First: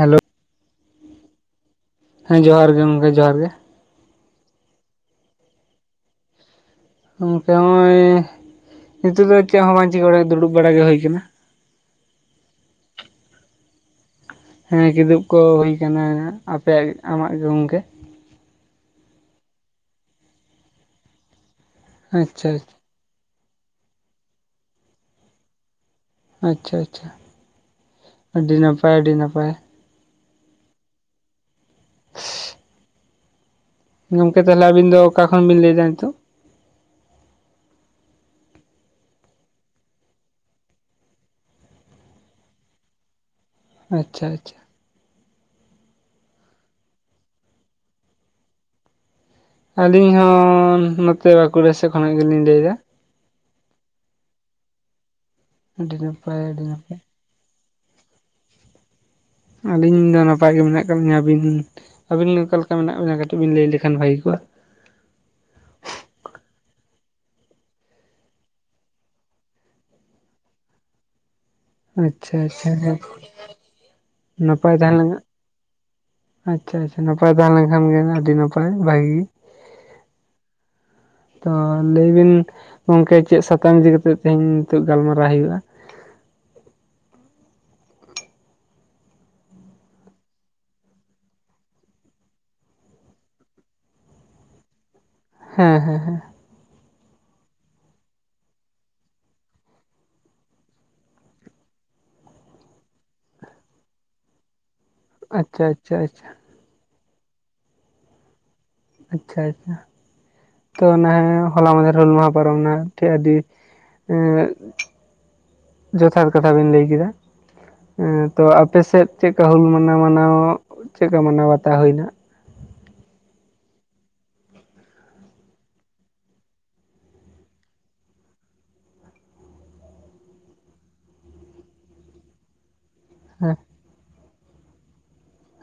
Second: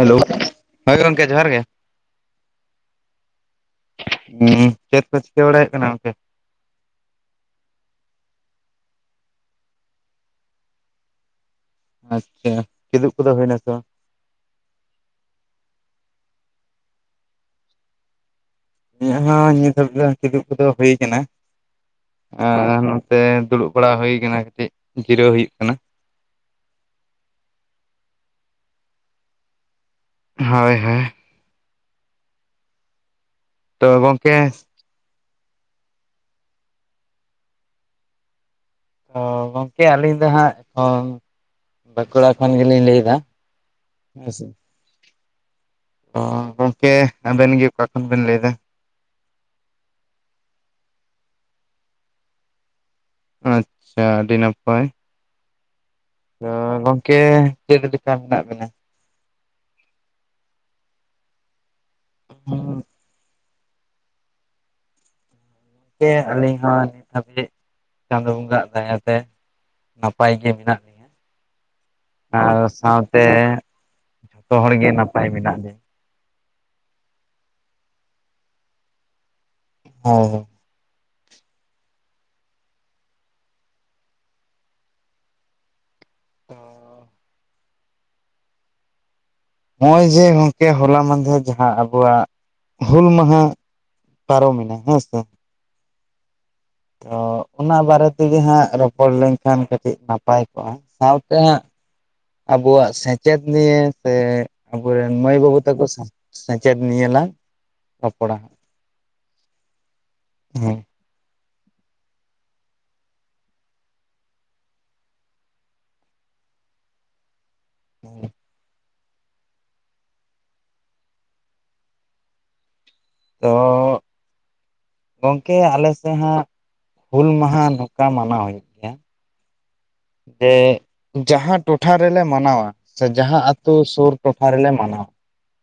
Hello ᱦᱳᱭ ᱜᱚᱢᱠᱮ ᱡᱚᱦᱟᱨ ᱜᱮ᱾ ᱦᱮᱸ ᱡᱚᱦᱟᱨ ᱜᱮ ᱜᱚᱢᱠᱮ ᱡᱚᱦᱟᱨ ᱜᱮ ᱦᱮᱸ ᱪᱮᱫ ᱠᱚ ᱪᱤᱠᱟᱹ ᱵᱟᱲᱟᱭᱮᱫ ᱠᱟᱱᱟ ᱜᱚᱢᱠᱮ ᱜᱚᱝᱠᱮ ᱦᱚᱸᱜᱼᱚᱭ ᱱᱤᱛᱳᱜ ᱫᱚ ᱪᱮᱫ ᱦᱚᱸ ᱵᱟᱧᱪᱤᱠᱟ ᱵᱟᱲᱟ ᱫᱩᱲᱩᱵ ᱵᱟᱲᱟ ᱜᱮ ᱦᱩᱭᱠᱟᱱᱟ᱾ ᱟᱪᱪᱷᱟ ᱠᱤᱫᱩᱵ ᱠᱚᱫᱚ ᱦᱩᱭᱮᱱᱟ ᱥᱮ ᱵᱟᱝ ᱦᱮᱸ ᱠᱤᱫᱩᱜ ᱠᱚ ᱦᱩᱭ ᱠᱟᱱᱟ ᱟᱯᱮᱭᱟᱜ, ᱟᱢᱟᱜ ᱜᱮ ᱜᱚᱝᱠᱮ ᱤᱧᱟᱹᱜ ᱦᱚᱸ ᱱᱤᱛ ᱦᱟᱹᱵᱤᱡ ᱠᱤᱫᱩᱜ ᱠᱚᱫᱚ ᱦᱩᱭ ᱟᱠᱟᱱᱟ ᱟᱪᱪᱷᱟ ᱟᱨ᱾ ᱱᱚᱛᱮ ᱫᱩᱲᱩᱵ ᱵᱟᱲᱟ ᱦᱩᱭ ᱠᱟᱱᱟ ᱠᱟᱹᱴᱤᱡ, ᱡᱤᱨᱟᱹᱣ ᱦᱩᱭᱩᱜ ᱠᱟᱱᱟ ᱟᱪᱪᱷᱟ ᱟᱪᱪᱷᱟ ᱟᱹᱰᱤ ᱱᱟᱯᱟᱭ ᱟᱹᱰᱤ ᱱᱟᱯᱟᱭ ᱦᱳᱭ ᱦᱳᱭ ᱜᱚᱝᱠᱮ ᱛᱟᱦᱚᱞᱮ ᱟᱵᱤᱱ ᱫᱚ ᱚᱠᱟ ᱠᱷᱚᱱ ᱵᱤᱱ ᱞᱟᱹᱭ ᱮᱫᱟ ᱱᱤᱛᱚᱜ ᱛᱚ ᱜᱚᱝᱠᱮ ᱟᱹᱞᱤᱧ ᱫᱚ ᱦᱟᱸᱜ ᱚ ᱵᱟᱸᱠᱩᱲᱟ ᱠᱷᱚᱱ ᱜᱮᱞᱤᱧ ᱞᱟᱹᱭᱫᱟ ᱟᱪᱪᱷᱟ ᱦᱮᱸ ᱥᱮ ᱟᱪᱪᱷᱟ ᱚ ᱜᱚᱝᱠᱮ ᱟᱵᱮᱱ ᱜᱮ ᱚᱠᱟ ᱠᱷᱚᱱ ᱵᱮᱱ ᱞᱟᱹᱭ ᱮᱫᱟ ᱟᱹᱞᱤᱧ ᱦᱚᱸ ᱱᱚᱛᱮ ᱵᱟᱸᱠᱩᱲᱟ ᱥᱮᱫ ᱠᱷᱚᱱᱟᱜ ᱜᱮᱞᱤᱧ ᱞᱟᱹᱭ ᱮᱫᱟ ᱟᱪᱪᱷᱟ ᱟᱹᱰᱤ ᱱᱟᱯᱟᱭ [unintelligible] ᱛᱚ ᱱᱟᱯᱟᱭ ᱜᱚᱝᱠᱮ ᱪᱮᱫ ᱞᱮᱠᱟ ᱢᱮᱱᱟᱜ ᱵᱮᱱᱟ ᱟᱹᱞᱤᱧ ᱫᱚ ᱱᱟᱯᱟᱭ ᱜᱮ ᱢᱮᱱᱟᱜ ᱟᱠᱟᱫ ᱞᱤᱧᱟᱹ ᱟᱹᱵᱤᱱ ᱟᱹᱵᱤᱱ ᱚᱠᱟ ᱞᱮᱠᱟ ᱜᱚᱝᱠᱮ ᱢᱮᱱᱟᱜ ᱵᱤᱱᱟ ᱠᱟᱹᱴᱤᱡ ᱵᱤᱱ ᱞᱟᱹᱭ ᱞᱮᱠᱷᱟᱱ ᱵᱷᱟᱹᱜᱤ ᱠᱚᱜᱼᱟ᱾ ᱟᱹᱞᱤᱧ ᱦᱚᱸ ᱱᱤᱛ ᱦᱟᱹᱵᱤᱡ ᱪᱟᱸᱫᱳ ᱵᱚᱸᱜᱟ ᱭᱟᱜ ᱫᱟᱭᱟᱛᱮ ᱱᱟᱯᱟᱭ ᱜᱮ ᱢᱮᱱᱟᱜ ᱞᱤᱧᱟᱹ᱾ ᱟᱪᱪᱷᱟ ᱟᱨ ᱟᱪᱪᱷᱟ ᱥᱟᱶᱛᱮ ᱡᱚᱛᱚ ᱦᱚᱲ ᱱᱟᱯᱟᱭ ᱜᱮᱮ ᱛᱟᱦᱮᱸ ᱞᱮᱱ ᱱᱟᱯᱟᱭ ᱢᱮᱱᱟᱜ ᱞᱮᱭᱟ ᱟᱪᱪᱷᱟ ᱟᱪᱪᱷᱟ ᱱᱟᱯᱟᱭ ᱛᱟᱦᱮᱸ ᱞᱮᱱ ᱠᱷᱟᱱ ᱜᱮ ᱟᱹᱰᱤ ᱱᱟᱯᱟᱭ ᱵᱷᱟᱜᱤ᱾ ᱦᱳᱭ ᱛᱚ ᱞᱟᱹᱭᱵᱤᱱ ᱜᱚᱝᱠᱮ ᱪᱮᱫ ᱥᱟᱛᱟᱢ ᱤᱫᱤᱠᱟ ᱠᱟᱛᱮᱜ ᱛᱮᱦᱮᱧ, ᱱᱤᱛᱚᱜ ᱜᱟᱞᱢᱟᱨᱟᱣ ᱦᱩᱭᱩᱜᱼᱟ [unintelligible] ᱱᱚᱜ ᱚᱭ ᱡᱮ ᱜᱚᱝᱠᱮ ᱦᱚᱞᱟ ᱢᱟᱫᱷᱮᱨ ᱡᱟᱦᱟᱸ ᱟᱵᱚᱣᱟᱜ ᱦᱩᱞ ᱢᱟᱦᱟ᱾ ᱯᱟᱨᱚᱢᱮᱱᱟ ᱦᱮᱸ ᱥᱮ ᱦᱮᱸ ᱦᱮᱸ ᱦᱮᱸ ᱛᱚ ᱚᱱᱟ ᱵᱟᱨᱮ ᱛᱮᱜᱮ ᱦᱟᱸᱜ ᱨᱚᱯᱚᱲ ᱞᱮᱱᱠᱷᱟᱱ ᱠᱟᱹᱴᱤᱡ ᱱᱟᱯᱟᱭ ᱠᱚᱜᱼᱟ ᱥᱟᱶᱛᱮ ᱦᱟᱸᱜ ᱟᱵᱚᱣᱟᱜ ᱥᱮᱪᱮᱫ ᱱᱤᱭᱮ ᱛᱮ ᱟᱵᱚᱨᱮᱱ ᱢᱟᱹᱭ ᱵᱟᱹᱵᱩ ᱟᱪᱪᱷᱟ ᱛᱟᱠᱚ ᱟᱪᱪᱷᱟ ᱟᱪᱪᱷᱟ ᱥᱮᱪᱮᱫ ᱱᱤᱭᱮ ᱞᱟᱝ ᱨᱚᱯᱚᱲᱟ ᱟᱪᱪᱷᱟ ᱟᱪᱪᱷᱟ ᱦᱮᱸ ᱛᱚ ᱚᱱᱟ ᱦᱚᱞᱟ ᱢᱟᱫᱷᱮᱨ ᱦᱩᱞ ᱢᱟᱦᱟ ᱯᱟᱨᱚᱢ ᱱᱟ ᱴᱷᱮᱡ ᱟᱹᱰᱤ ᱡᱚᱛᱷᱟᱛ ᱠᱟᱛᱷᱟ ᱵᱤᱱ ᱞᱟᱹᱭ ᱠᱮᱫᱟ ᱛᱚ ᱟᱯᱮ ᱥᱮᱫ ᱪᱮᱫᱠᱟ ᱦᱩᱞ ᱢᱟᱱᱟᱣ ᱢᱟᱱᱟᱣ ᱪᱮᱫᱠᱟ ᱢᱟᱱᱟᱣ ᱵᱟᱛᱟᱣ ᱦᱩᱭᱱᱟ ᱛᱚ ᱜᱚᱝᱠᱮ ᱟᱞᱮ ᱥᱮᱫ ᱦᱟᱸᱜ ᱦᱩᱞ ᱢᱟᱦᱟ ᱱᱚᱝᱠᱟ ᱢᱟᱱᱟᱣ ᱦᱩᱭᱩᱜ ᱜᱮᱭᱟ ᱡᱮ ᱡᱟᱦᱟᱸ ᱴᱚᱴᱷᱟ ᱨᱮᱞᱮ ᱢᱟᱱᱟᱣᱟ ᱥᱮ ᱡᱟᱦᱟᱸ ᱦᱮᱸ ᱟᱹᱛᱳ ᱥᱳᱨ ᱴᱚᱴᱷᱟ ᱨᱮᱞᱮ ᱢᱟᱱᱟᱣᱟ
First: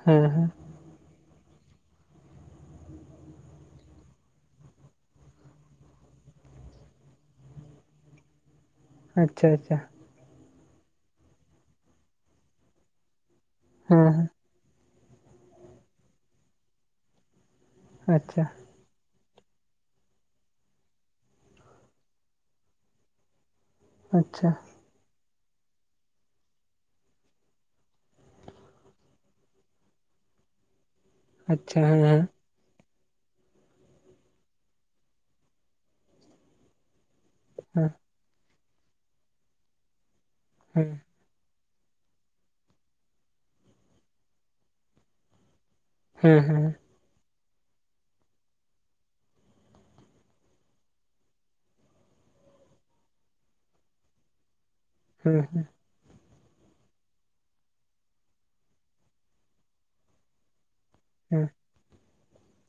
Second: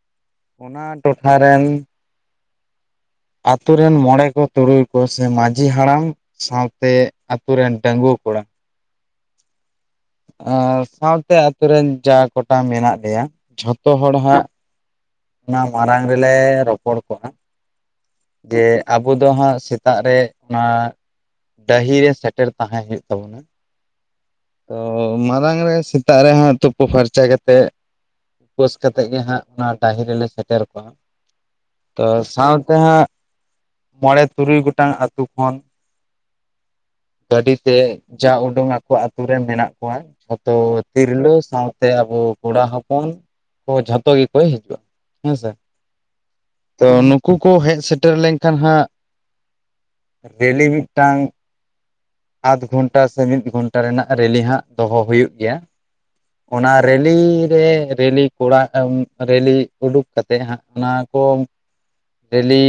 ᱦᱮᱸ ᱚᱱᱟ ᱴᱚᱴᱷᱟ ᱨᱮᱱ ᱟᱛᱳ ᱨᱮᱱ ᱢᱚᱬᱮ ᱠᱚ ᱛᱩᱨᱩᱭ ᱠᱚ ᱥᱮ ᱢᱟᱺᱡᱷᱤ ᱦᱟᱲᱟᱢ ᱥᱟᱶᱛᱮ ᱟᱛᱳ ᱨᱮᱱ ᱰᱟᱹᱜᱩᱣᱟ ᱠᱚᱲᱟ ᱟᱪᱪᱷᱟ ᱟᱪᱪᱷᱟ ᱟᱨ ᱥᱟᱶᱛᱮ ᱟᱹᱛᱳ ᱨᱮᱱ ᱡᱟ ᱠᱳᱴᱟ ᱢᱮᱱᱟᱜ ᱞᱮᱭᱟ ᱡᱷᱚᱛᱚ ᱦᱮᱸ ᱦᱚᱲ ᱦᱮᱸ ᱦᱟᱸᱜ ᱚᱱᱟ ᱢᱟᱨᱟᱝ ᱨᱮᱞᱮ ᱨᱚᱯᱚᱲ ᱠᱚᱝ ᱟ ᱟᱪᱪᱷᱟ ᱡᱮ ᱟᱵᱚ ᱫᱚ ᱦᱟᱸᱜ ᱥᱮᱛᱟᱜ ᱨᱮ ᱚᱱᱟ ᱰᱟᱹᱦᱤ ᱨᱮ ᱥᱮᱴᱮᱨ ᱛᱟᱦᱮᱸ ᱦᱩᱭᱩᱜ ᱛᱟᱵᱚᱱᱟ ᱟᱪᱪᱷᱟ ᱛᱚ ᱢᱟᱲᱟᱝ ᱨᱮ ᱥᱮᱛᱟᱜ ᱨᱮ ᱦᱟᱸᱜ ᱛᱳᱯᱳ ᱯᱷᱟᱨᱪᱟ ᱠᱟᱛᱮᱫ ᱩᱯᱟᱹᱥ ᱠᱟᱛᱮᱫ ᱜᱮ ᱦᱟᱸᱜ ᱚᱱᱟ ᱰᱟᱺᱦᱤ ᱨᱮᱞᱮ ᱥᱮᱴᱮᱨ ᱠᱚᱣᱟ ᱟᱪᱪᱷᱟ ᱛᱚ ᱦᱮᱸ ᱥᱟᱶᱛᱮ ᱦᱟᱸᱜ ᱢᱚᱬᱮ ᱛᱩᱨᱩᱭ ᱜᱚᱴᱟᱝ ᱟᱛᱳ ᱠᱷᱚᱱ ᱜᱟᱹᱰᱤᱛᱮ ᱦᱮᱸ ᱡᱟ ᱩᱰᱩᱝ ᱠᱚ ᱟᱛᱳ ᱨᱮᱱ ᱢᱮᱱᱟᱜ ᱠᱚᱣᱟ ᱡᱚᱛᱚ ᱦᱮᱸ ᱦᱮᱸ ᱛᱤᱨᱞᱟᱹ ᱥᱟᱶᱛᱮ ᱟᱵᱚ ᱠᱚᱲᱟ ᱦᱚᱯᱚᱱ ᱠᱚ ᱡᱷᱚᱛᱚ ᱜᱮᱠᱚ ᱦᱤᱡᱩᱜᱼᱟ ᱦᱮᱸ ᱥᱮ ᱦᱮᱸ ᱦᱮᱸ ᱛᱚ ᱱᱩᱠᱩ ᱠᱚ ᱦᱮᱡ ᱥᱮᱴᱮᱨ ᱞᱮᱝᱠᱷᱟᱱ ᱦᱟᱸᱜ ᱨᱮᱞᱤ ᱢᱤᱫᱴᱟᱝ ᱟᱫᱽ ᱜᱷᱚᱱᱴᱟ ᱥᱮ ᱢᱤᱫ ᱜᱷᱚᱱᱴᱟ ᱨᱮᱱᱟᱜ ᱨᱮᱞᱤ ᱦᱟᱸᱜ ᱫᱚᱦᱚ ᱦᱮᱸ ᱦᱩᱭᱩᱜ ᱦᱮᱸ ᱜᱮᱭᱟ ᱚᱱᱟ ᱨᱮᱞᱤ ᱨᱮ ᱨᱮᱞᱤ ᱠᱚᱲᱟ ᱨᱮᱞᱤ ᱩᱰᱩᱠ ᱠᱟᱛᱮᱫ ᱦᱟᱸᱜ ᱚᱱᱟ ᱠᱚ ᱦᱮᱸ ᱨᱮᱞᱤ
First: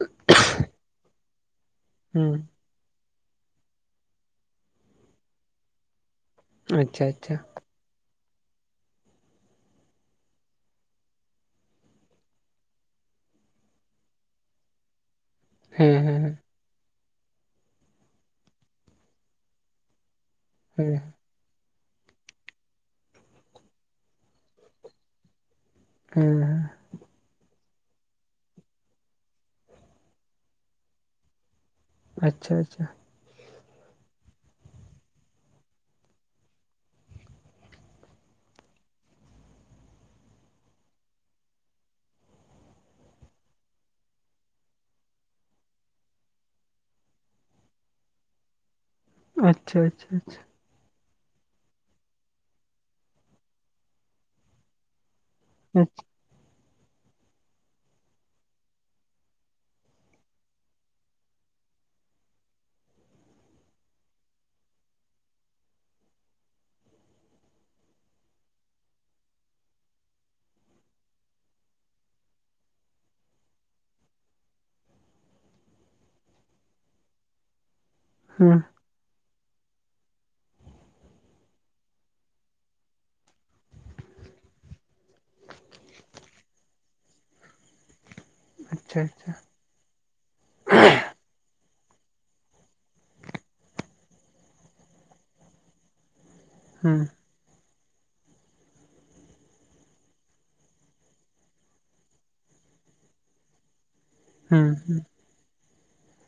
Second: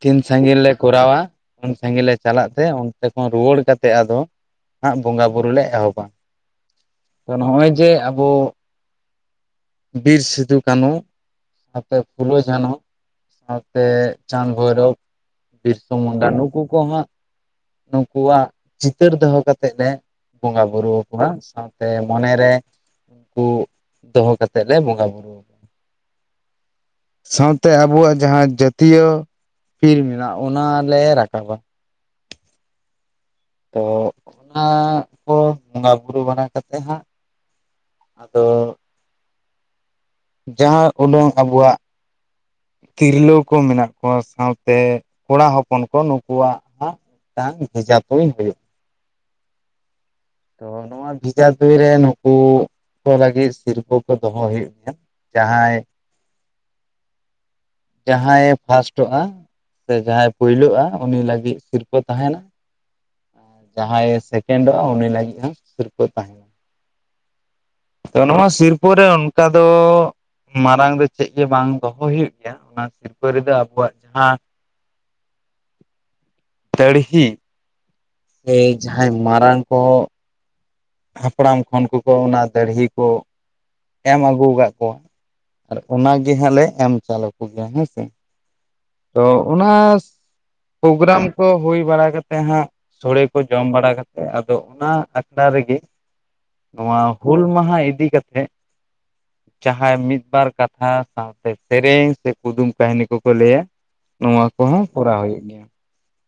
ᱛᱤᱱ ᱥᱟᱹᱜᱤᱧ ᱞᱮ ᱠᱚᱨᱟᱣᱟ ᱩᱱ ᱥᱟᱸᱜᱤ ᱞᱮ ᱦᱮᱸ ᱪᱟᱞᱟᱜ ᱛᱮ ᱚᱱᱛᱮ ᱠᱷᱚᱱ ᱨᱩᱣᱟᱹᱲ ᱠᱟᱛᱮᱫ ᱟᱫᱚ ᱦᱟᱸᱜ ᱵᱚᱸᱜᱟ ᱵᱩᱨᱩ ᱞᱮ ᱮᱦᱚᱵᱼᱟ ᱟᱪᱪᱷᱟ ᱟᱪᱪᱷᱟ ᱚᱛ ᱱᱚᱜᱼᱚᱭ ᱡᱮ ᱟᱵᱚ ᱵᱤᱨ ᱥᱤᱫᱩ ᱠᱟᱱᱩ ᱥᱟᱛᱮ ᱯᱷᱩᱞᱚ ᱡᱷᱟᱱᱚ ᱥᱟᱶᱛᱮ ᱪᱟᱸᱫᱽ ᱵᱷᱳᱭᱨᱚᱵᱽ ᱵᱤᱨᱥᱚ ᱦᱮᱸ ᱦᱮᱸ ᱢᱩᱱᱰᱟ ᱱᱩᱠᱩ ᱠᱚ ᱦᱟᱸᱜ ᱱᱩᱠᱩᱣᱟᱜ ᱪᱤᱛᱟᱹᱨ ᱫᱚᱦᱚ ᱠᱟᱛᱮᱫ ᱮ ᱵᱚᱸᱜᱟ ᱵᱩᱨᱩ ᱦᱮᱸ ᱟᱠᱚᱣᱟ ᱥᱟᱶ ᱥᱮ ᱢᱚᱱᱮ ᱨᱮ ᱩᱱᱠᱩ ᱫᱚᱦᱚ ᱠᱟᱛᱮᱫ ᱞᱮ ᱵᱚᱸᱜᱟ ᱵᱩᱨᱩ ᱦᱩᱸ ᱥᱟᱶᱛᱮ ᱟᱵᱚᱣᱟᱜ ᱡᱟᱦᱟᱸ ᱡᱟᱹᱛᱤᱭᱚ ᱯᱤᱞ ᱢᱮᱱᱟᱜ ᱚᱱᱟᱞᱮ ᱨᱟᱠᱟᱵᱟ ᱟᱪᱪᱷᱟ ᱟᱪᱪᱷᱟ ᱛᱚ ᱚᱱᱟ ᱠᱚ ᱵᱚᱸᱜᱟ ᱵᱩᱨᱩ ᱵᱟᱲᱟ ᱠᱟᱛᱮ ᱦᱟᱸᱜ ᱟᱫᱚ ᱡᱟᱦᱟᱸ ᱩᱰᱩᱝ ᱟᱵᱚᱣᱟᱜ ᱛᱤᱨᱞᱟᱹ ᱠᱚ ᱢᱮᱱᱟᱜ ᱠᱚᱣᱟ ᱥᱟᱶᱛᱮ ᱠᱚᱲᱟ ᱦᱚᱯᱚᱱ ᱠᱚ ᱱᱩᱠᱩᱣᱟᱜ ᱦᱟᱸᱜ ᱴᱟᱝ ᱵᱮᱡᱷᱟ ᱛᱩ ᱦᱳᱭᱳᱜ ᱟᱪᱪᱷᱟ ᱟᱪᱪᱷᱟ ᱟᱪᱪᱷᱟ ᱛᱚ ᱱᱚᱣᱟ ᱵᱮᱡᱷᱟ ᱛᱩᱧ ᱨᱮ ᱱᱩᱠᱩ ᱠᱚ ᱞᱟᱹᱜᱤᱫ ᱥᱤᱨᱯᱟᱹ ᱠᱚ ᱫᱚᱦᱚ ᱦᱩᱭᱩᱜ ᱜᱮᱭᱟ ᱡᱟᱦᱟᱸᱭ ᱟᱪᱪᱷᱟ [inaudible] ᱡᱟᱦᱟᱸᱭᱮ ᱯᱷᱟᱥᱴᱚᱜᱼᱟ ᱥᱮ ᱡᱟᱦᱟᱸᱭ ᱯᱳᱭᱞᱳᱼᱟ ᱩᱱᱤ ᱞᱟᱹᱜᱤᱫ ᱥᱤᱨᱯᱟᱹ ᱛᱟᱦᱮᱱᱟ᱾ ᱡᱟᱦᱟᱸᱭᱮ ᱥᱮᱠᱮᱱᱰᱚᱜᱼᱟ ᱩᱱᱤ ᱞᱟᱹᱜᱤᱫ ᱦᱚᱸ ᱥᱤᱨᱯᱟᱹ ᱛᱟᱦᱮᱱᱟ᱾ [inaudible] ᱛᱚ ᱱᱚᱣᱟ ᱥᱤᱨᱯᱟᱹ ᱨᱮ ᱚᱱᱠᱟ ᱫᱚ ᱢᱟᱲᱟᱝ ᱫᱚ ᱪᱮᱫ ᱜᱮ ᱵᱟᱝ ᱫᱚᱦᱚ ᱦᱩᱭᱩᱜ ᱜᱮᱭᱟ ᱚᱱᱟ ᱥᱤᱨᱯᱟᱹ ᱨᱮᱫᱚ ᱟᱵᱚᱣᱟᱜ ᱡᱟᱦᱟᱸ [inaudible] ᱫᱟᱲᱦᱤ, ᱥᱮ ᱦᱮᱸ ᱡᱟᱦᱟᱸᱭ ᱢᱟᱨᱟᱝ ᱠᱚ ᱦᱟᱯᱲᱟᱢ ᱠᱷᱚᱱ ᱠᱚ ᱠᱚ ᱚᱱᱟ ᱫᱟᱹᱲᱦᱤ ᱠᱚ ᱮᱢ ᱟᱹᱜᱩ ᱟᱠᱟᱫ ᱠᱚᱣᱟ, ᱟᱨ ᱚᱱᱟ ᱜᱮ ᱦᱟᱸᱜ ᱞᱮ ᱮᱢ ᱪᱟᱞᱟ ᱠᱚᱜᱮᱭᱟ ᱦᱮᱸ ᱥᱮ ᱾ ᱟᱪᱪᱷᱟ ᱛᱚ ᱟᱪᱪᱷᱟ ᱚᱱᱟ, ᱯᱨᱳᱜᱨᱟᱢ ᱠᱚ ᱦᱩᱭ ᱵᱟᱲᱟ ᱠᱟᱛᱮᱜ ᱦᱟᱸᱜ ᱥᱚᱲᱮ ᱠᱚ ᱡᱚᱢ ᱵᱟᱲᱟ ᱠᱟᱛᱮᱫ ᱟᱫᱚ ᱚᱱᱟ ᱟᱠᱷᱲᱟ ᱨᱮᱜᱮ [inaudible] ᱱᱚᱣᱟ ᱦᱩᱞ ᱢᱟᱦᱟᱸ ᱤᱫᱤ ᱠᱟᱛᱮᱜ ᱡᱟᱦᱟᱸᱭ ᱢᱤᱫ ᱵᱟᱨ ᱠᱟᱛᱷᱟ ᱥᱟᱶᱛᱮ ᱥᱮᱨᱮᱧ ᱥᱮ ᱠᱩᱫᱩᱢ ᱠᱟᱹᱦᱱᱤ ᱠᱚᱠᱚ ᱞᱟᱹᱭᱟ ᱾ ᱱᱚᱣᱟ ᱦᱮᱸ ᱠᱚᱦᱚᱸ ᱦᱮᱸ ᱠᱚᱨᱟᱣ ᱦᱩᱭᱩᱜ ᱜᱮᱭᱟ,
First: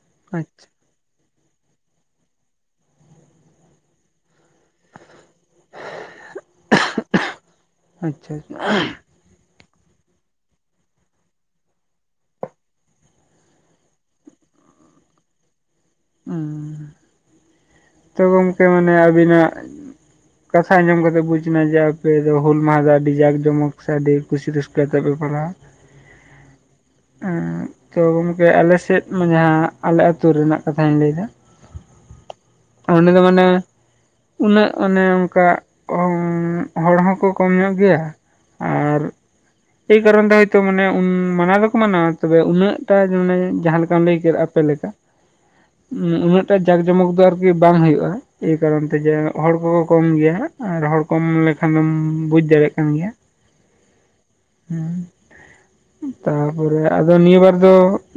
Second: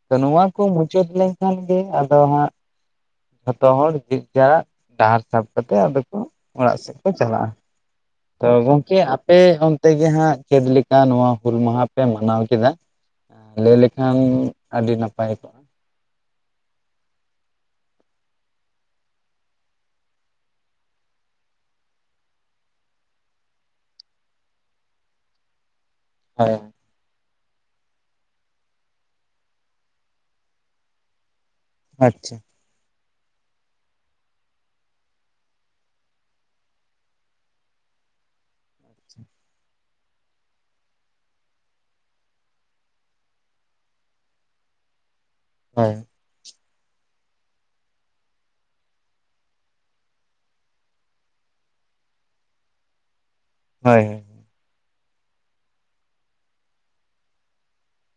ᱛᱚ ᱱᱚᱣᱟ ᱠᱚ ᱟᱪᱪᱷᱟ ᱢᱩᱪᱟᱹᱫ ᱞᱮᱱᱠᱷᱟᱱ ᱜᱮ ᱟᱫᱚ ᱦᱟᱸᱜ, ᱡᱷᱚᱛᱚ ᱦᱚᱲ ᱡᱤᱨ ᱡᱟᱨ ᱰᱟᱦᱟᱨ ᱥᱟᱵ ᱠᱟᱛᱮ ᱟᱫᱚ ᱠᱚ ᱚᱲᱟᱜ ᱥᱮᱫ ᱠᱚ ᱪᱟᱞᱟᱜᱼᱟ, ᱟᱪᱪᱷᱟ ᱛᱚ ᱜᱚᱢᱠᱮ ᱟᱯᱮ ᱛᱮᱜᱮ ᱦᱟᱸᱜ ᱪᱮᱫ ᱞᱮᱠᱟ ᱱᱚᱣᱟ ᱦᱩᱞ ᱢᱟᱦᱟ ᱯᱮ ᱢᱟ ᱧᱟᱢ ᱠᱮᱫᱟ, ᱞᱟᱹᱭ ᱞᱮᱠᱷᱟᱱ ᱟᱹᱰᱤ ᱱᱟᱯᱟᱭ ᱠᱚᱜᱼᱟ ᱾ [unintelligible] ᱛᱚ ᱜᱚᱝᱠᱮ ᱢᱟᱱᱮ ᱟᱵᱤᱱᱟᱜ ᱠᱟᱛᱷᱟ ᱟᱡᱚᱢ ᱠᱟᱛᱮ ᱵᱩᱡᱽ ᱮᱱᱟ ᱡᱮ ᱟᱯᱮ ᱫᱚ ᱦᱩᱞᱢᱟᱦᱟ ᱫᱚ ᱟᱰᱤ ᱡᱟᱠ ᱡᱚᱢᱚᱠ ᱥᱮ ᱟᱰᱤ ᱠᱩᱥᱤ ᱨᱟᱹᱥᱠᱟᱹ ᱛᱮ ᱯᱮ ᱢᱟᱱᱟᱣᱟ᱾ [inaudible] ᱦᱚᱭ [unintelligible] [unintelligible] ᱛᱚ ᱜᱚᱝᱠᱮ ᱟᱞᱮᱥᱮᱫ ᱢᱟ ᱡᱟᱦᱟᱸ ᱟᱞᱮ ᱟᱹᱛᱩ ᱨᱮᱱᱟᱜ ᱠᱟᱛᱷᱟᱧ ᱞᱟᱹᱭᱮᱫᱟᱼᱼ ᱟᱪᱪᱷᱟ᱾ ᱩᱱᱤ ᱫᱚ ᱢᱟᱱᱮ ᱩᱱᱟᱹᱜ ᱚᱱᱮ ᱚᱱᱠᱟ [inaudible] ᱦᱚᱲ ᱦᱚᱸᱠᱚ ᱠᱚᱢ ᱧᱚᱜ ᱜᱮᱭᱟ ᱟᱨ ᱮᱭ ᱠᱟᱨᱚᱱ ᱛᱮ ᱦᱚᱭᱛᱳ ᱢᱟᱱᱮ ᱩᱱ, [inaudible] ᱢᱟᱱᱟᱣ ᱫᱚᱠᱚ ᱢᱟᱱᱟᱣᱟ ᱛᱚᱵᱮ ᱩᱱᱟᱹᱜ ᱴᱟᱜ ᱢᱟᱱᱮ ᱡᱟᱦᱟᱸ ᱞᱮᱠᱟᱢ ᱞᱟᱹᱭ ᱠᱮᱫ ᱟᱯᱮ ᱞᱮᱠᱟ ᱦᱳᱭ ᱩᱸ ᱩᱱᱟᱹᱜ ᱴᱟᱜ ᱡᱟᱸᱠ ᱡᱚᱢᱚᱠ ᱫᱚ ᱟᱨᱠᱤ ᱵᱟᱝ ᱦᱩᱭᱩᱜᱼᱟ᱾ ᱮᱭ ᱠᱟᱨᱚᱱ ᱛᱮ ᱡᱮ ᱦᱚᱲ ᱠᱚ ᱠᱚ ᱠᱚᱢ ᱜᱮᱭᱟ ᱟᱨ ᱦᱚᱲ ᱠᱚᱢ ᱞᱮᱱᱠᱷᱟᱱ ᱫᱚᱢ ᱵᱩᱡᱽ ᱫᱟᱲᱮᱭᱟᱜ ᱠᱟᱱ ᱜᱮᱭᱟ ᱾ ᱦᱳᱭ ᱦᱳᱭ ᱾ ᱦᱩᱸ [unintelligible] ᱛᱟᱯᱚᱨᱮ ᱟᱫᱚ ᱱᱤᱭᱟᱹᱵᱟᱨ ᱫᱚ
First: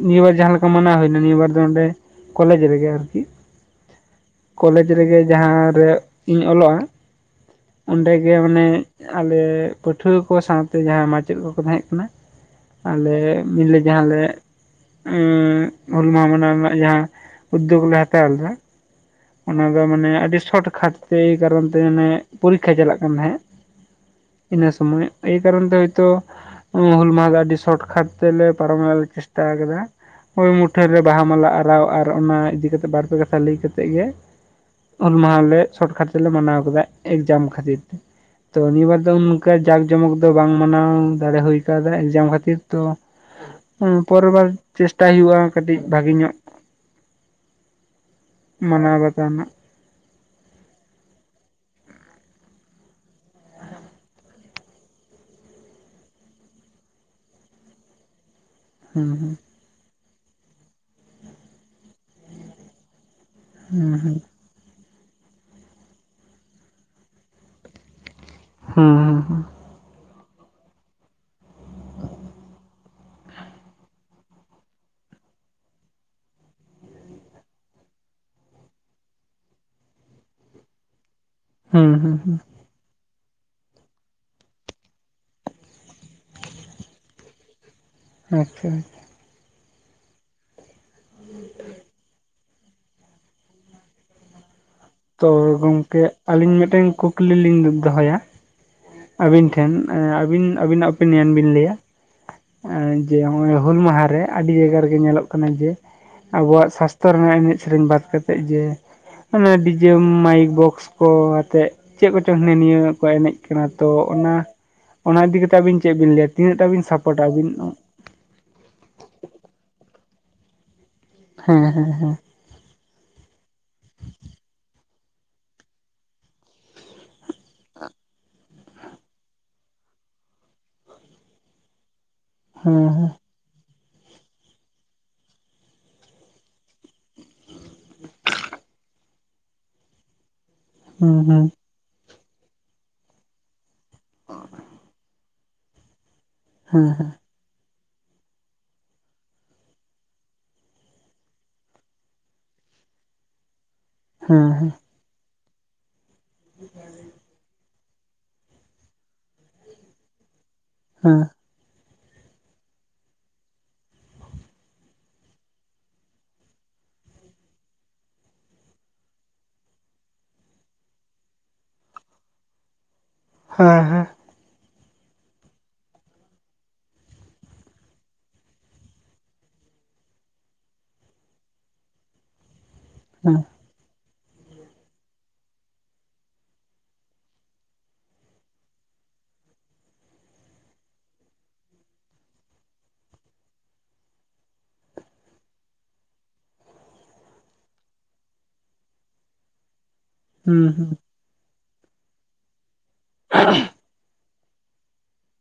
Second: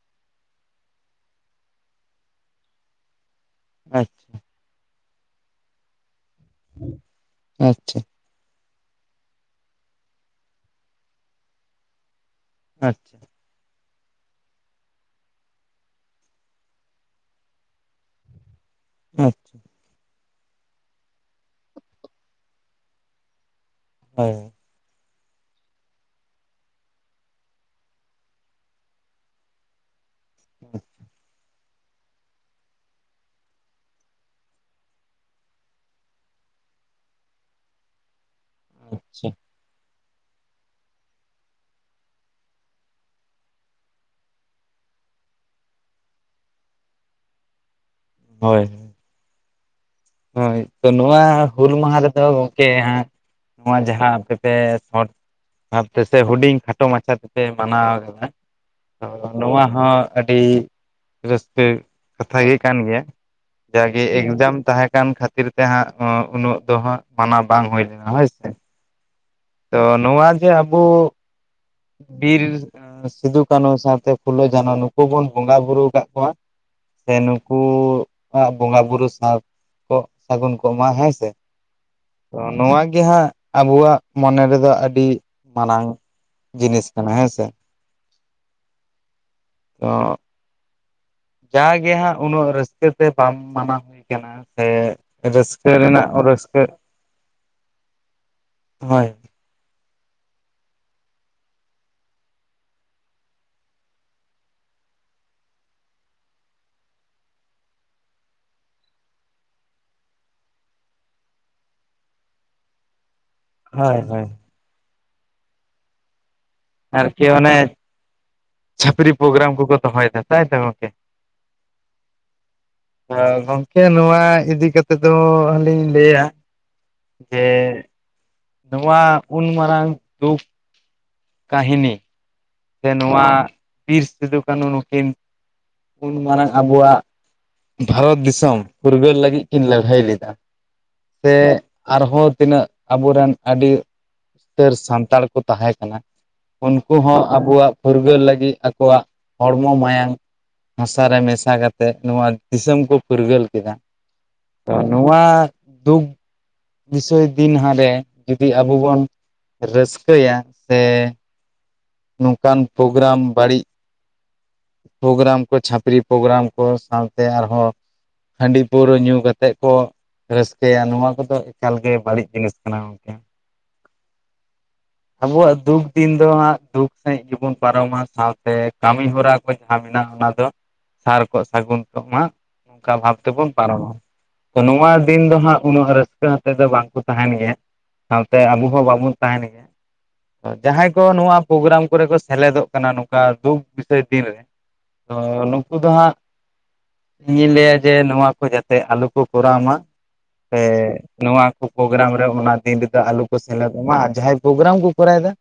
ᱱᱤᱭᱟᱹ ᱵᱟᱨ ᱡᱟᱦᱟᱸ ᱞᱮᱠᱟ ᱢᱟᱱᱟᱣ ᱦᱩᱭᱱᱟ ᱱᱤᱭᱟᱹ ᱵᱟᱨ ᱫᱚ ᱚᱸᱰᱮ ᱠᱚᱞᱮᱡᱽ ᱨᱮᱜᱮ ᱟᱨᱠᱤ ᱾ ᱟᱪᱪᱷᱟ᱾ ᱠᱚᱞᱮᱡᱽ ᱨᱮᱜᱮ ᱡᱟᱦᱟᱸᱨᱮ ᱤᱧ ᱚᱞᱚᱜᱼᱟ ᱟᱪᱪᱷᱟ ᱚᱸᱰᱮᱜᱮ ᱾ ᱜᱮ ᱢᱟᱱᱮ ᱟᱞᱮ, ᱯᱟᱹᱴᱷᱩᱣᱟᱹ ᱠᱚ ᱥᱟᱶᱛᱮ ᱡᱟᱦᱟᱸᱭ ᱢᱟᱪᱮᱫ ᱠᱚ ᱠᱚ ᱛᱟᱦᱮᱜᱸ ᱠᱟᱱᱟ ᱾ ᱟᱞᱮ ᱟᱪᱪᱷᱟ ᱧᱤᱞᱟᱹ [unintelligible] ᱡᱟᱦᱟᱸᱞᱮ ᱩᱸ ᱦᱩᱞ ᱢᱟᱦᱟ ᱢᱟᱱᱟᱣ ᱨᱮᱱᱟᱜ ᱡᱟᱦᱟᱸ ᱩᱫᱽᱫᱳᱜᱽ ᱞᱮ ᱦᱟᱛᱟᱣ ᱞᱮᱫᱟ ᱟᱪᱪᱷᱟ ᱚᱱᱟ ᱫᱚ ᱢᱟᱱᱮ ᱟᱹᱰᱤ ᱥᱚᱴ ᱠᱷᱟᱴ ᱛᱮ, ᱮᱭ ᱠᱟᱨᱚᱱ ᱛᱮ ᱢᱟᱱᱮ ᱯᱚᱨᱤᱠᱠᱷᱟ ᱪᱟᱞᱟᱜ ᱠᱟᱱ ᱛᱟᱦᱮᱸᱫ᱾ ᱦᱳᱭ ᱾ ᱤᱱᱟᱹ ᱥᱚᱢᱚᱭ, ᱮᱭ ᱠᱟᱨᱚᱱ ᱛᱮ ᱦᱳᱭᱛᱚ ᱦᱩᱞ ᱢᱟᱦᱟᱸ ᱫᱚ ᱟᱹᱰᱤ ᱥᱚᱴ ᱠᱷᱟᱴ ᱛᱮᱞᱮ ᱯᱟᱨᱚᱢ ᱨᱮᱭᱟᱜ ᱞᱮ ᱪᱮᱥᱴᱟ ᱟᱠᱟᱫᱟ᱾ ᱳᱭ ᱢᱩᱴᱷᱟᱹᱱ ᱨᱮ ᱵᱟᱦᱟ ᱢᱟᱞᱟ ᱟᱨᱟᱣ ᱟᱨ ᱚᱱᱟ ᱤᱫᱤ ᱠᱟᱛᱮ ᱵᱟᱨᱯᱮ ᱠᱟᱛᱷᱟ ᱞᱟᱹᱭ ᱠᱟᱛᱮ ᱾ ᱛᱮᱫ ᱜᱮ, ᱦᱩᱞ ᱢᱟᱦᱟᱸ ᱞᱮ ᱥᱚᱴ ᱠᱷᱟᱴ ᱛᱮᱞᱮ ᱢᱟᱱᱟᱣ ᱠᱮᱫᱟ ᱮᱠᱡᱟᱢ ᱠᱷᱟᱹᱛᱤᱨ ᱛᱮ᱾ ᱛᱚ ᱱᱤᱭᱟᱹ ᱵᱟᱨ ᱫᱚ ᱟᱪᱪᱷᱟ ᱱᱚᱝᱠᱟ ᱡᱟᱸᱠ ᱡᱚᱢᱚᱠ ᱫᱚ ᱵᱟᱝ ᱢᱟᱱᱟᱣ ᱫᱟᱲᱮ ᱦᱩᱭ ᱠᱟᱣᱫᱟ ᱮᱠᱡᱟᱢ ᱠᱷᱟᱹᱛᱤᱨ ᱛᱚ ᱾ ᱦᱩᱸ ᱯᱚᱨᱮᱨ ᱵᱟᱨ ᱪᱮᱥᱴᱟᱭ ᱦᱩᱭᱩᱜᱼᱟ ᱠᱟᱹᱴᱤᱡ ᱵᱟᱜᱤ ᱧᱚᱜᱼᱼ ᱢᱟᱱᱟᱣ ᱵᱟᱛᱟᱣ ᱦᱟᱸᱜ ᱾ ᱦᱚᱭ ᱛᱚ, ᱱᱚᱣᱟ ᱦᱩᱞ ᱢᱟᱦᱟ ᱨᱮᱫᱚ ᱜᱚᱝᱠᱮ ᱦᱟᱸᱜᱼᱼ ᱱᱚᱣᱟ ᱡᱟᱦᱟᱸ ᱟᱯᱮ ᱯᱮ ᱥᱚᱴᱼᱼ ᱵᱷᱟᱵᱽ ᱛᱮᱥᱮ ᱦᱩᱰᱤᱧ ᱠᱷᱟᱴᱚ ᱢᱟᱪᱷᱟ ᱛᱮᱯᱮ ᱢᱟᱱᱟᱣ ᱠᱟᱫᱟ ᱦᱩᱸ ᱾ ᱱᱚᱣᱟ ᱦᱚᱸ ᱟᱹᱰᱤ ᱨᱟᱹᱥᱠᱟᱹ ᱠᱟᱛᱷᱟ ᱜᱮ ᱠᱟᱱ ᱜᱮᱭᱟ, ᱦᱩᱸ ᱡᱟᱜᱮ ᱦᱩᱸ ᱮᱠᱡᱟᱢ ᱛᱟᱦᱮᱸ ᱠᱟᱱ ᱠᱷᱟᱹᱛᱤᱨ ᱛᱮ ᱦᱟᱸᱜ ᱩᱱᱟᱹᱜ ᱫᱚ ᱦᱟᱸᱜ ᱢᱟᱱᱟᱣ ᱵᱟᱝ ᱦᱩᱭ ᱞᱮᱱᱟ ᱦᱳᱭ ᱥᱮ᱾ ᱦᱩᱸ ᱦᱩᱸ ᱦᱩ᱾ ᱛᱚ ᱱᱚᱣᱟ ᱡᱮ ᱟᱵᱩ ᱵᱤᱨ ᱥᱤᱫᱩ ᱠᱟᱹᱱᱩ ᱥᱟᱶᱛᱮ ᱯᱷᱩᱞᱳ ᱡᱷᱟᱱᱚ ᱱᱩᱠᱩ ᱵᱚᱱ ᱵᱚᱸᱜᱟ ᱵᱩᱨᱩ ᱠᱟᱜ ᱠᱚᱣᱟ, ᱥᱮ ᱱᱩᱠᱩ ᱣᱟᱜ ᱵᱚᱸᱜᱟ ᱵᱩᱨᱩ ᱥᱟᱨ ᱠᱚᱜ ᱥᱟᱹᱜᱩᱱ ᱠᱚᱜ ᱢᱟ ᱦᱮᱸ ᱥᱮ, ᱦᱩᱸ ᱦᱩᱸ ᱛᱚ ᱦᱩᱸ ᱱᱚᱣᱟ ᱜᱮ ᱦᱟᱸᱜ ᱟᱵᱚᱣᱟᱜ ᱢᱚᱱᱮ ᱨᱮᱫᱚ ᱟᱹᱰᱤ ᱢᱟᱨᱟᱝ ᱡᱤᱱᱤᱥ ᱠᱟᱱᱟ ᱦᱮᱸ ᱥᱮ᱾ ᱟᱪᱪᱷᱟ, ᱟᱪᱪᱷᱟ᱾ ᱛᱚ ᱡᱟᱦᱟᱸᱭ ᱜᱮ ᱦᱟᱸᱜ ᱩᱱᱟᱹᱜ ᱨᱟᱹᱥᱠᱟᱹ ᱛᱮ ᱵᱟᱢ ᱢᱟᱱᱟᱣ ᱦᱩᱭ ᱠᱟᱱᱟ ᱥᱮ, ᱛᱚ ᱨᱟᱹᱥᱠᱟᱹ ᱜᱚᱝ ᱠᱮ ᱨᱮᱱᱟᱜ ᱟᱹᱞᱤᱧ ᱨᱟᱹᱥᱠᱟᱹ ᱢᱮᱴᱮᱝ ᱠᱩᱠᱞᱤ ᱞᱤᱧ ᱫᱚᱦᱚᱭᱟ? ᱦᱚᱭ᱾ ᱟᱵᱤᱱ ᱴᱷᱮᱱ ᱟᱹᱵᱤᱱ ᱟᱵᱤᱱᱟᱜ ᱩᱯᱮᱱᱤᱭᱮᱱ ᱵᱤᱱ ᱞᱟᱹᱭᱟ, ᱡᱮ ᱦᱚᱜᱼᱚᱭ ᱦᱩᱞ ᱢᱟᱦᱟ ᱨᱮ ᱟᱹᱰᱤ ᱡᱟᱭᱜᱟ ᱨᱮᱜᱮ ᱧᱮᱞᱚᱜ ᱠᱟᱱᱟ ᱡᱮ ᱟᱵᱚᱣᱟᱜ ᱥᱟᱥᱛᱚ ᱨᱮᱱᱟᱜ ᱮᱱᱮᱡ ᱥᱮᱨᱮᱧ ᱵᱟᱫ ᱠᱟᱛᱮᱜ ᱡᱮ ᱦᱟᱱᱮ ᱰᱤᱡᱮ, ᱢᱟᱭᱤᱠ, ᱵᱚᱠᱥ, ᱠᱚ ᱟᱛᱮᱜ ᱪᱮᱜ ᱠᱚᱪᱚᱝ ᱦᱤᱱᱟᱹ ᱱᱤᱭᱟᱹ ᱠᱚ ᱮᱱᱮᱡ ᱠᱟᱱᱟ ᱛᱚ ᱦᱳᱭ ᱦᱳᱭ ᱚᱱᱟ ᱚᱱᱟ ᱤᱫᱤ ᱠᱟᱛᱮ ᱟᱵᱤᱱ ᱪᱮᱜ ᱵᱤᱱ ᱞᱟᱹᱭᱟ ᱛᱤᱱᱟᱹᱜ ᱴᱟᱵᱤᱱ? ᱟᱨᱠᱤ ᱚᱱᱮ ᱪᱷᱟᱹᱯᱨᱤ ᱯᱳᱜᱜᱨᱟᱢ ᱠᱚᱠᱚ ᱫᱚᱦᱚᱭ ᱫᱟ ᱛᱟᱭᱛᱚ ᱜᱚᱝᱠᱮ? ᱦᱮᱸ ᱦᱮᱸ ᱦᱮᱸ ᱜᱚᱝᱠᱮ ᱱᱚᱣᱟ ᱤᱫᱤ ᱠᱟᱛᱮ ᱫᱚ ᱟᱹᱞᱤᱧ ᱞᱟᱹᱭᱟ, ᱡᱮ ᱱᱚᱣᱟ ᱩᱱ ᱢᱟᱨᱟᱝ ᱫᱩᱠ ᱠᱟᱹᱦᱤᱱᱤ ᱦᱮᱸ ᱥᱮ ᱱᱚᱣᱟ ᱵᱤᱨ ᱥᱤᱫᱩ ᱠᱟᱹᱱᱩ ᱱᱩᱠᱤᱱ ᱩᱱ ᱢᱟᱨᱟᱝ ᱟᱵᱚᱣᱟᱜ ᱵᱷᱟᱨᱚᱛ ᱫᱤᱥᱚᱢ ᱯᱷᱩᱨᱜᱟᱹᱞ ᱞᱟᱹᱜᱤᱜ ᱠᱤᱱ ᱞᱟᱹᱲᱦᱟᱹᱭ ᱞᱮᱫᱟ, ᱦᱮᱸ ᱥᱮ ᱦᱮᱸ ᱟᱨᱦᱚᱸ ᱛᱤᱱᱟᱹᱜ ᱟᱵᱩ ᱨᱮᱱ ᱟᱹᱰᱤ ᱩᱛᱟᱹᱨ ᱥᱟᱱᱛᱟᱲ ᱠᱚ ᱛᱟᱦᱮᱸ ᱠᱟᱱᱟ ᱦᱮᱸ ᱩᱱᱠᱩ ᱦᱚᱸ ᱟᱵᱚᱣᱟᱜ ᱯᱷᱩᱨᱜᱟᱹᱞ ᱞᱟᱹᱜᱤᱜ ᱟᱠᱚᱣᱟᱜ ᱦᱚᱲᱢᱚ, ᱢᱟᱭᱟᱝ, ᱦᱟᱸᱥᱟ ᱨᱮ ᱢᱮᱥᱟ ᱠᱟᱛᱮᱫ ᱱᱚᱣᱟ ᱫᱤᱥᱚᱢ ᱠᱚ ᱯᱷᱩᱨᱜᱟᱹᱞ ᱠᱮᱫᱟ᱾ ᱦᱮᱸ ᱦᱮᱸ᱾ ᱛᱚ ᱱᱚᱣᱟ ᱫᱩᱠ [inaudible] ᱵᱤᱥᱚᱭ ᱫᱤᱱ ᱦᱟᱸᱰᱮ ᱡᱩᱫᱤ ᱟᱵᱚ ᱵᱚᱱ ᱨᱟᱹᱥᱠᱟᱹᱭᱟ ᱥᱮ ᱦᱮᱸ ᱱᱚᱝᱠᱟᱱ ᱯᱳᱜᱨᱟᱢ ᱵᱟᱹᱲᱤᱡ, ᱯᱳᱜᱨᱟᱢ ᱠᱚ ᱪᱷᱟᱹᱯᱨᱤ ᱯᱳᱜᱨᱟᱢ ᱠᱚ ᱥᱟᱶᱛᱮ ᱟᱨᱦᱚᱸ ᱦᱟᱹᱰᱤ ᱯᱟᱹᱣᱨᱟᱹ ᱧᱩ ᱠᱟᱛᱮᱜ ᱠᱚ ᱨᱟᱹᱥᱠᱟᱹᱭᱟ ᱱᱚᱣᱟ ᱠᱚᱫᱚ ᱮᱠᱟᱞ ᱜᱮ ᱵᱟᱹᱲᱤᱡ ᱡᱤᱱᱤᱥ ᱠᱟᱱᱟ ᱜᱚᱝᱠᱮ᱾ ᱦᱮᱸ ᱦᱮᱸ᱾ ᱟᱵᱚᱣᱟᱜ ᱫᱩᱠ ᱫᱤᱱ ᱫᱚ ᱦᱟᱸᱜ ᱫᱩᱠ ᱥᱟᱹᱦᱤᱡ ᱜᱮᱵᱚᱱ ᱯᱟᱨᱚᱢᱟ ᱥᱟᱶᱛᱮ ᱠᱟᱹᱢᱤ ᱦᱚᱨᱟ ᱠᱚ ᱡᱟᱦᱟᱸ ᱢᱮᱱᱟᱜ ᱚᱱᱟ ᱫᱚ ᱥᱟᱨ ᱠᱚᱜ ᱥᱟᱹᱜᱩᱱ ᱠᱚᱜ ᱢᱟ ᱱᱚᱝᱠᱟ ᱵᱷᱟᱵᱽ ᱦᱮᱸ ᱛᱮᱵᱚᱱ ᱯᱟᱨᱚᱢᱟ ᱛᱚ ᱱᱚᱣᱟ ᱫᱤᱱ ᱫᱚ ᱦᱟᱸᱜ ᱩᱱᱟᱹᱜ ᱨᱟᱹᱥᱠᱟᱹ ᱟᱹᱛᱮ ᱫᱚ ᱵᱟᱝ ᱠᱚ ᱛᱟᱦᱮᱸᱱ ᱜᱮᱭᱟ, ᱥᱟᱶᱛᱮ ᱟᱵᱚ ᱦᱚᱸ ᱵᱟᱵᱚᱱ ᱛᱟᱦᱮᱱ ᱜᱮᱭᱟ ᱡᱟᱦᱟᱸᱭ ᱠᱚ ᱱᱚᱣᱟ ᱯᱳᱜᱜᱨᱟᱢ ᱠᱚᱨᱮ ᱠᱚ ᱥᱮᱞᱮᱫᱚᱜ ᱠᱟᱱᱟ ᱱᱚᱝᱠᱟ ᱫᱩᱠ ᱵᱤᱥᱚᱭ ᱫᱤᱱ ᱨᱮ, ᱛᱚ ᱱᱩᱠᱩ ᱫᱚ ᱦᱟᱸᱜ ᱤᱧᱤᱧ ᱞᱟᱹᱭᱟ ᱡᱮ ᱱᱚᱣᱟ ᱠᱚ ᱡᱟᱛᱮ ᱟᱞᱩ ᱠᱩ ᱠᱚᱨᱟᱣ ᱢᱟ, ᱮᱻ ᱦᱩᱸ ᱦᱩᱸ ᱱᱚᱣᱟ ᱠᱚ ᱯᱨᱳᱜᱨᱟᱢ ᱨᱮ ᱚᱱᱟ ᱫᱤᱱ ᱨᱤᱫᱚ ᱟᱞᱩ ᱠᱩ ᱥᱮᱞᱮᱫᱚᱜ ᱢᱟ, ᱟᱨ ᱡᱟᱦᱟᱸᱭ ᱯᱨᱳᱜᱨᱟᱢ ᱠᱚ [unintelligible] ᱠᱚᱨᱟᱣᱫᱟ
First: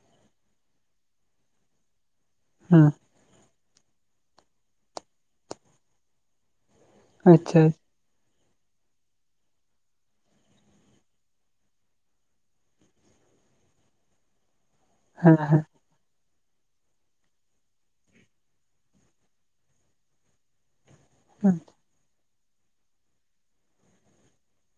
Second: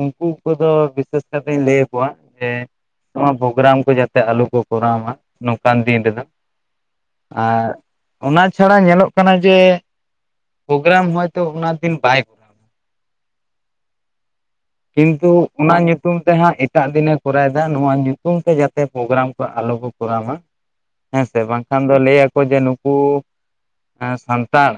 ᱩᱱᱠᱩ ᱠᱚᱫᱚ ᱵᱤᱥᱮᱥ ᱠᱟᱛᱮᱧ ᱞᱟᱹᱭ ᱟᱠᱚᱣᱟ, ᱡᱮ ᱦᱮᱸ ᱱᱚᱣᱟ ᱯᱨᱳᱜᱨᱟᱢ ᱠᱚ ᱡᱟᱛᱮ ᱟᱞᱩ ᱠᱩ ᱠᱚᱨᱟᱣ ᱢᱟ ᱱᱚᱝᱠᱟᱱ ᱫᱤᱱ ᱨᱮᱫᱚ, ᱟᱪᱪᱷᱟ ᱟᱨ ᱚᱱᱟ ᱪᱷᱟᱲᱟ ᱧᱮᱞᱚᱜ ᱠᱟᱱᱟ, ᱡᱮ ᱯᱨᱳᱜᱨᱟᱢ ᱦᱳᱭᱛᱚ ᱚᱱᱟ ᱫᱤᱱ ᱵᱟᱭ ᱛᱩ ᱦᱮᱸ ᱦᱮᱸ ᱚᱱᱟ ᱧᱩ ᱛᱩᱢ ᱛᱮ ᱦᱟᱸᱜ ᱮᱴᱟᱜ ᱫᱤᱱᱮ ᱠᱚᱨᱟᱣ ᱫᱟ, ᱱᱚᱣᱟ ᱧᱩᱛᱩᱢ ᱛᱮ ᱡᱟᱛᱮ ᱯᱨᱳᱜᱨᱟᱢ ᱠᱚ ᱟᱞᱚ ᱠᱚ ᱠᱚᱨᱟᱣ ᱢᱟ ᱦᱮᱸ ᱥᱮ ᱵᱟᱝ ᱵᱟᱝ ᱠᱷᱟᱱ ᱫᱚ ᱞᱟᱹᱭ ᱟᱠᱚ ᱡᱮ ᱱᱩᱠᱩ ᱥᱟᱱᱛᱟᱲ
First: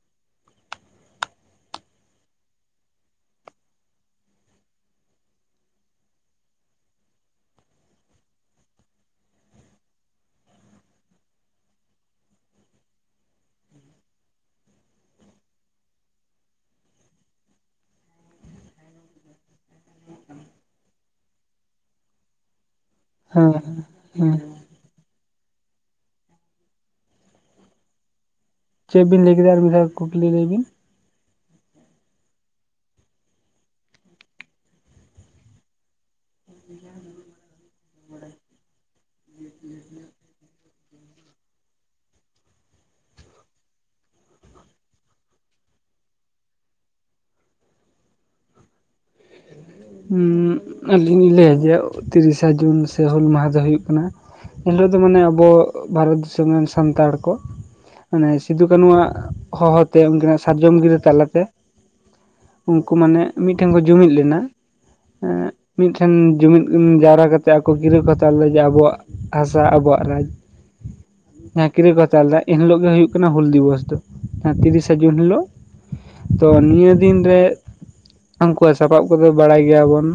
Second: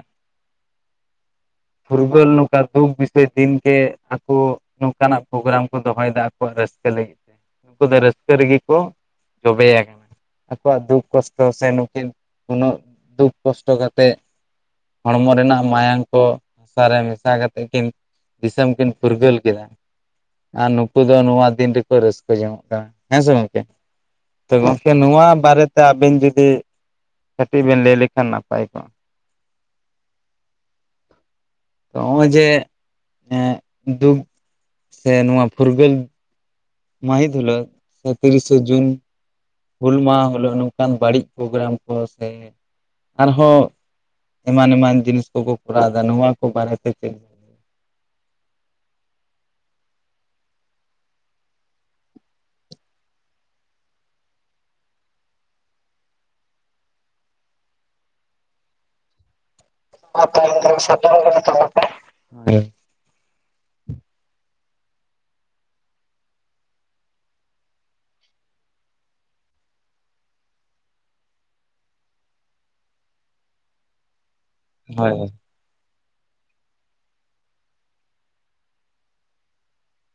ᱯᱷᱩᱨᱜᱟᱹᱞ ᱱᱚᱝᱠᱟ ᱫᱩᱠ ᱵᱤᱥᱚᱭ ᱫᱤᱱ ᱜᱮ ᱟᱠᱚ ᱱᱚᱝᱠᱟ ᱱᱟᱜ ᱯᱨᱳᱜᱨᱟᱢ ᱠᱚ ᱫᱚᱦᱚᱭ ᱫᱟ ᱟᱠᱚᱣᱟᱜ ᱨᱟᱹᱥᱠᱟᱹ ᱞᱟᱹᱜᱤᱫ ᱛᱮ, ᱩᱱᱩᱠᱩ ᱫᱚ ᱨᱟᱹᱥᱠᱟᱹ ᱨᱮᱜᱮ ᱠᱚ ᱡᱚᱵᱮ ᱟᱠᱟᱱᱟ᱾ ᱟᱠᱚᱣᱟᱜ ᱫᱩᱠ ᱠᱚᱥᱴᱚ ᱥᱮ ᱱᱩᱠᱤᱱ ᱩᱱᱟᱹᱜ ᱫᱩᱠ ᱠᱚᱥᱴᱚ ᱠᱟᱛᱮᱫ ᱦᱚᱲᱢᱚ ᱨᱮᱱᱟᱜ ᱢᱟᱭᱟᱝ ᱠᱚ ᱦᱟᱥᱟᱨᱮ ᱢᱮᱥᱟ ᱠᱟᱛᱮᱫ ᱠᱤᱱ ᱫᱤᱥᱚᱢ ᱠᱤᱱ ᱯᱷᱩᱨᱜᱟᱹᱞ ᱠᱮᱫᱟ ᱟᱨ ᱱᱩᱠᱩ ᱫᱚ ᱱᱚᱣᱟ ᱫᱤᱱ ᱨᱮᱠᱚ ᱨᱟᱹᱥᱠᱟᱹ ᱡᱚᱝᱼᱚᱜ ᱠᱟᱱᱟ᱾ ᱦᱮᱸ ᱥᱮ ᱜᱚᱝᱠᱮ? ᱦᱮᱸ [unintelligible] ᱱᱚᱣᱟ ᱵᱟᱨᱮ ᱛᱮ ᱟᱵᱤᱱ ᱡᱩᱫᱤ ᱠᱟᱹᱴᱤᱡ ᱵᱮᱱ ᱞᱟᱹᱭ ᱞᱮᱠᱷᱟᱱ ᱱᱟᱯᱟᱭ ᱠᱚᱜᱼᱟ᱾ ᱪᱮᱫ ᱵᱤᱱ ᱞᱟᱹᱭ ᱠᱮᱫᱟ, ᱟᱨ ᱢᱤᱫ ᱫᱷᱟᱣ ᱠᱩᱠᱞᱤ ᱞᱟᱹᱭ ᱵᱤᱱ ᱦᱚᱸᱜᱼᱚᱸᱭ ᱡᱮ ᱮᱸ ᱫᱩᱠ ᱥᱮ ᱱᱚᱣᱟ ᱯᱷᱩᱨᱜᱟᱹᱞ ᱢᱟᱹᱦᱤᱛ [unintelligible] ᱛᱤᱨᱤᱥᱮ ᱡᱩᱱ-ᱼ ᱦᱩᱞ ᱢᱟᱦᱟ ᱦᱤᱞᱳᱜ ᱱᱚᱝᱠᱟᱱ ᱵᱟᱹᱲᱤᱡ ᱯᱨᱳᱜᱨᱟᱢ ᱠᱚ ᱥᱮ ᱟᱨᱦᱚᱸ ᱮᱢᱟᱱ ᱮᱢᱟᱱ ᱡᱤᱱᱤᱥ ᱠᱚ ᱠᱚ ᱠᱚᱨᱟᱣ ᱮᱫᱟ, ᱱᱚᱣᱟ ᱠᱚ ᱵᱟᱨᱮ ᱛᱮ ᱪᱮᱫ ᱦᱩ ᱟᱞᱤᱧ ᱞᱟᱹᱭᱟ ᱡᱮ ᱛᱤᱨᱤᱥᱟ ᱡᱩᱱ ᱥᱮ ᱦᱩᱞ ᱢᱟᱦᱟ ᱫᱚ ᱦᱩᱭᱩᱜ ᱠᱟᱱᱟ ᱮᱱ ᱦᱤᱞᱚᱜ ᱫᱚ ᱢᱟᱱᱮ ᱟᱵᱚ ᱵᱷᱟᱨᱚᱛ ᱫᱤᱥᱚᱢ ᱨᱮᱱ ᱥᱟᱱᱛᱟᱲ ᱠᱚ ᱢᱟᱱᱮ ᱥᱤᱫᱩ ᱠᱟᱹᱱᱩᱣᱟᱜ ᱦᱚᱦᱚ ᱛᱮ ᱩᱱᱠᱤᱱᱟᱜ ᱥᱟᱨᱡᱚᱢ ᱜᱤᱨᱟᱹ, ᱛᱟᱞᱟᱛᱮ ᱦᱳᱭ ᱩᱱ ᱠᱩ ᱢᱟᱱᱮ ᱢᱤᱫᱴᱷᱮᱱ ᱠᱚ ᱡᱩᱢᱤᱫ ᱞᱮᱱᱟ ᱮᱸᱻ ᱢᱤᱫᱴᱷᱮᱱ ᱡᱩᱢᱤᱫ ᱡᱟᱣᱨᱟ ᱠᱟᱛᱮᱜ ᱟᱠᱚ ᱠᱤᱨᱟᱹ ᱠᱚ ᱦᱟᱛᱟᱣᱟ ᱞᱮᱫᱟ ᱡᱮ ᱟᱵᱚᱣᱟᱜ ᱦᱟᱥᱟ ᱟᱵᱚᱣᱟᱜ ᱨᱟᱡᱽ, ᱦᱮ ᱠᱤᱨᱟᱹ ᱠᱚ ᱦᱟᱛᱟᱣ ᱞᱮᱫᱟ, ᱮᱱ ᱦᱤᱞᱚᱜ ᱜᱮ ᱦᱩᱭᱩᱜ ᱠᱟᱱᱟ ᱦᱩᱞ ᱫᱤᱵᱚᱥ ᱫᱚ᱾ ᱦᱮᱸ ᱛᱤᱨᱤᱥᱟ ᱦᱳᱭ ᱡᱩᱱ ᱦᱤᱞᱳᱜ ᱛᱚ ᱱᱤᱭᱟᱹ ᱫᱤᱱᱨᱮ ᱩᱱᱠᱩᱣᱟᱜ ᱥᱟᱯᱟᱵ ᱵᱟᱲᱟᱭ ᱜᱮᱭᱟ ᱵᱚᱱ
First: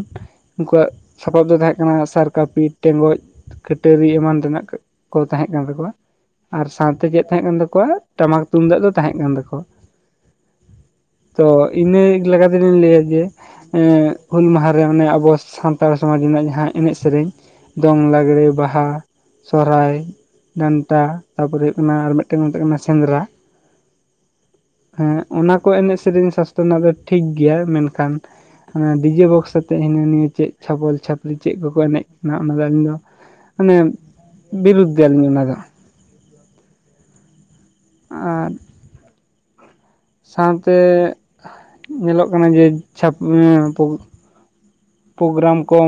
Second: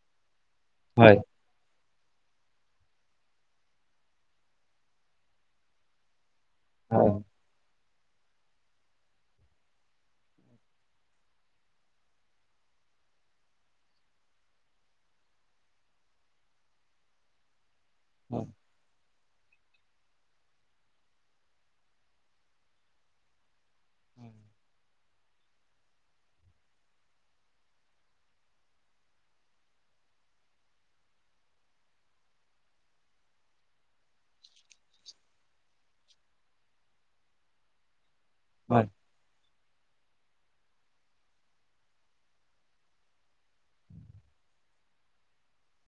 ᱩᱱᱠᱩᱣᱟᱜ ᱦᱳᱭ ᱥᱟᱯᱟᱵ ᱫᱚ ᱛᱟᱦᱮᱸ ᱠᱟᱱᱟ ᱥᱟᱨ ᱠᱟᱹᱯᱤ ᱴᱮᱸᱜᱚᱡ ᱠᱟᱹᱴᱟᱹᱨᱤ ᱮᱢᱟᱱ ᱨᱮᱱᱟᱜ ᱠᱚ ᱛᱟᱦᱮᱸ ᱠᱟᱱ ᱛᱟᱠᱚᱣᱟ, ᱟᱨ ᱥᱟᱶᱛᱮ ᱦᱳᱭ ᱪᱮᱫ ᱛᱟᱦᱮᱸ ᱠᱟᱱ ᱛᱟᱠᱚᱣᱟ? ᱴᱟᱢᱟᱠ ᱛᱩᱢᱫᱟᱜ ᱫᱚ ᱛᱟᱦᱮᱸᱜ ᱠᱟᱱ ᱛᱟᱠᱚᱣᱟ᱾ ᱛᱚ ᱤᱱᱟᱹ ᱞᱮᱠᱟ ᱛᱤᱧ ᱞᱟᱹᱭᱟ ᱡᱮ ᱮᱸ ᱻᱦᱩᱞ ᱢᱟᱦᱟ ᱨᱮ ᱚᱱᱮ ᱟᱵᱚ ᱥᱟᱱᱛᱟᱲ ᱥᱚᱢᱟᱡᱽ ᱨᱮᱱᱟᱜ ᱡᱟᱦᱟᱸ ᱮᱱᱮᱡ ᱥᱮᱨᱮᱧ ᱫᱚᱝ, ᱞᱟᱜᱽᱲᱮ, ᱵᱟᱦᱟ, ᱥᱚᱨᱦᱟᱭ ᱰᱟᱱᱴᱟ ᱛᱟᱯᱚᱨᱮ ᱦᱩᱭᱩᱜ ᱠᱟᱱᱟ ᱟᱨ ᱢᱮᱫᱽᱴᱮᱱ ᱢᱮᱛᱟᱜ ᱠᱟᱱᱟ ᱥᱮᱸᱫᱽᱨᱟ ᱦᱮᱸ ᱚᱱᱟ ᱠᱚ ᱮᱱᱮᱡ ᱥᱮᱨᱮᱧ ᱥᱟᱥᱛᱚᱨ ᱨᱮᱱᱟᱜ ᱫᱚ ᱴᱷᱤᱠ ᱜᱮᱭᱟ᱾ ᱢᱮᱱᱠᱷᱟᱱ ᱦᱮᱸ ᱰᱤᱡᱮ ᱵᱚᱠᱥ ᱟᱛᱮᱜ ᱦᱤᱱᱟᱹ ᱱᱤᱭᱟᱹ ᱪᱮᱫ ᱪᱷᱟᱯᱚᱞ ᱪᱷᱟᱯᱨᱤ ᱪᱮᱫ ᱠᱚᱠᱚ ᱮᱱᱮᱡ ᱠᱟᱱᱟ, ᱚᱱᱟ ᱫᱚ ᱟᱹᱞᱤᱧ ᱫᱚ ᱢᱟᱱᱮ ᱵᱤᱨᱩᱫᱷᱮ ᱟᱞᱤᱧ ᱚᱱᱟ ᱫᱚ᱾ ᱟᱨ [unintelligible] ᱥᱟᱶᱛᱮ ᱧᱮᱞᱚᱜ ᱠᱟᱱᱟ ᱡᱮ ᱪᱷᱟᱯ ᱯᱳ ᱯᱳᱜᱨᱟᱢ ᱠᱚᱸ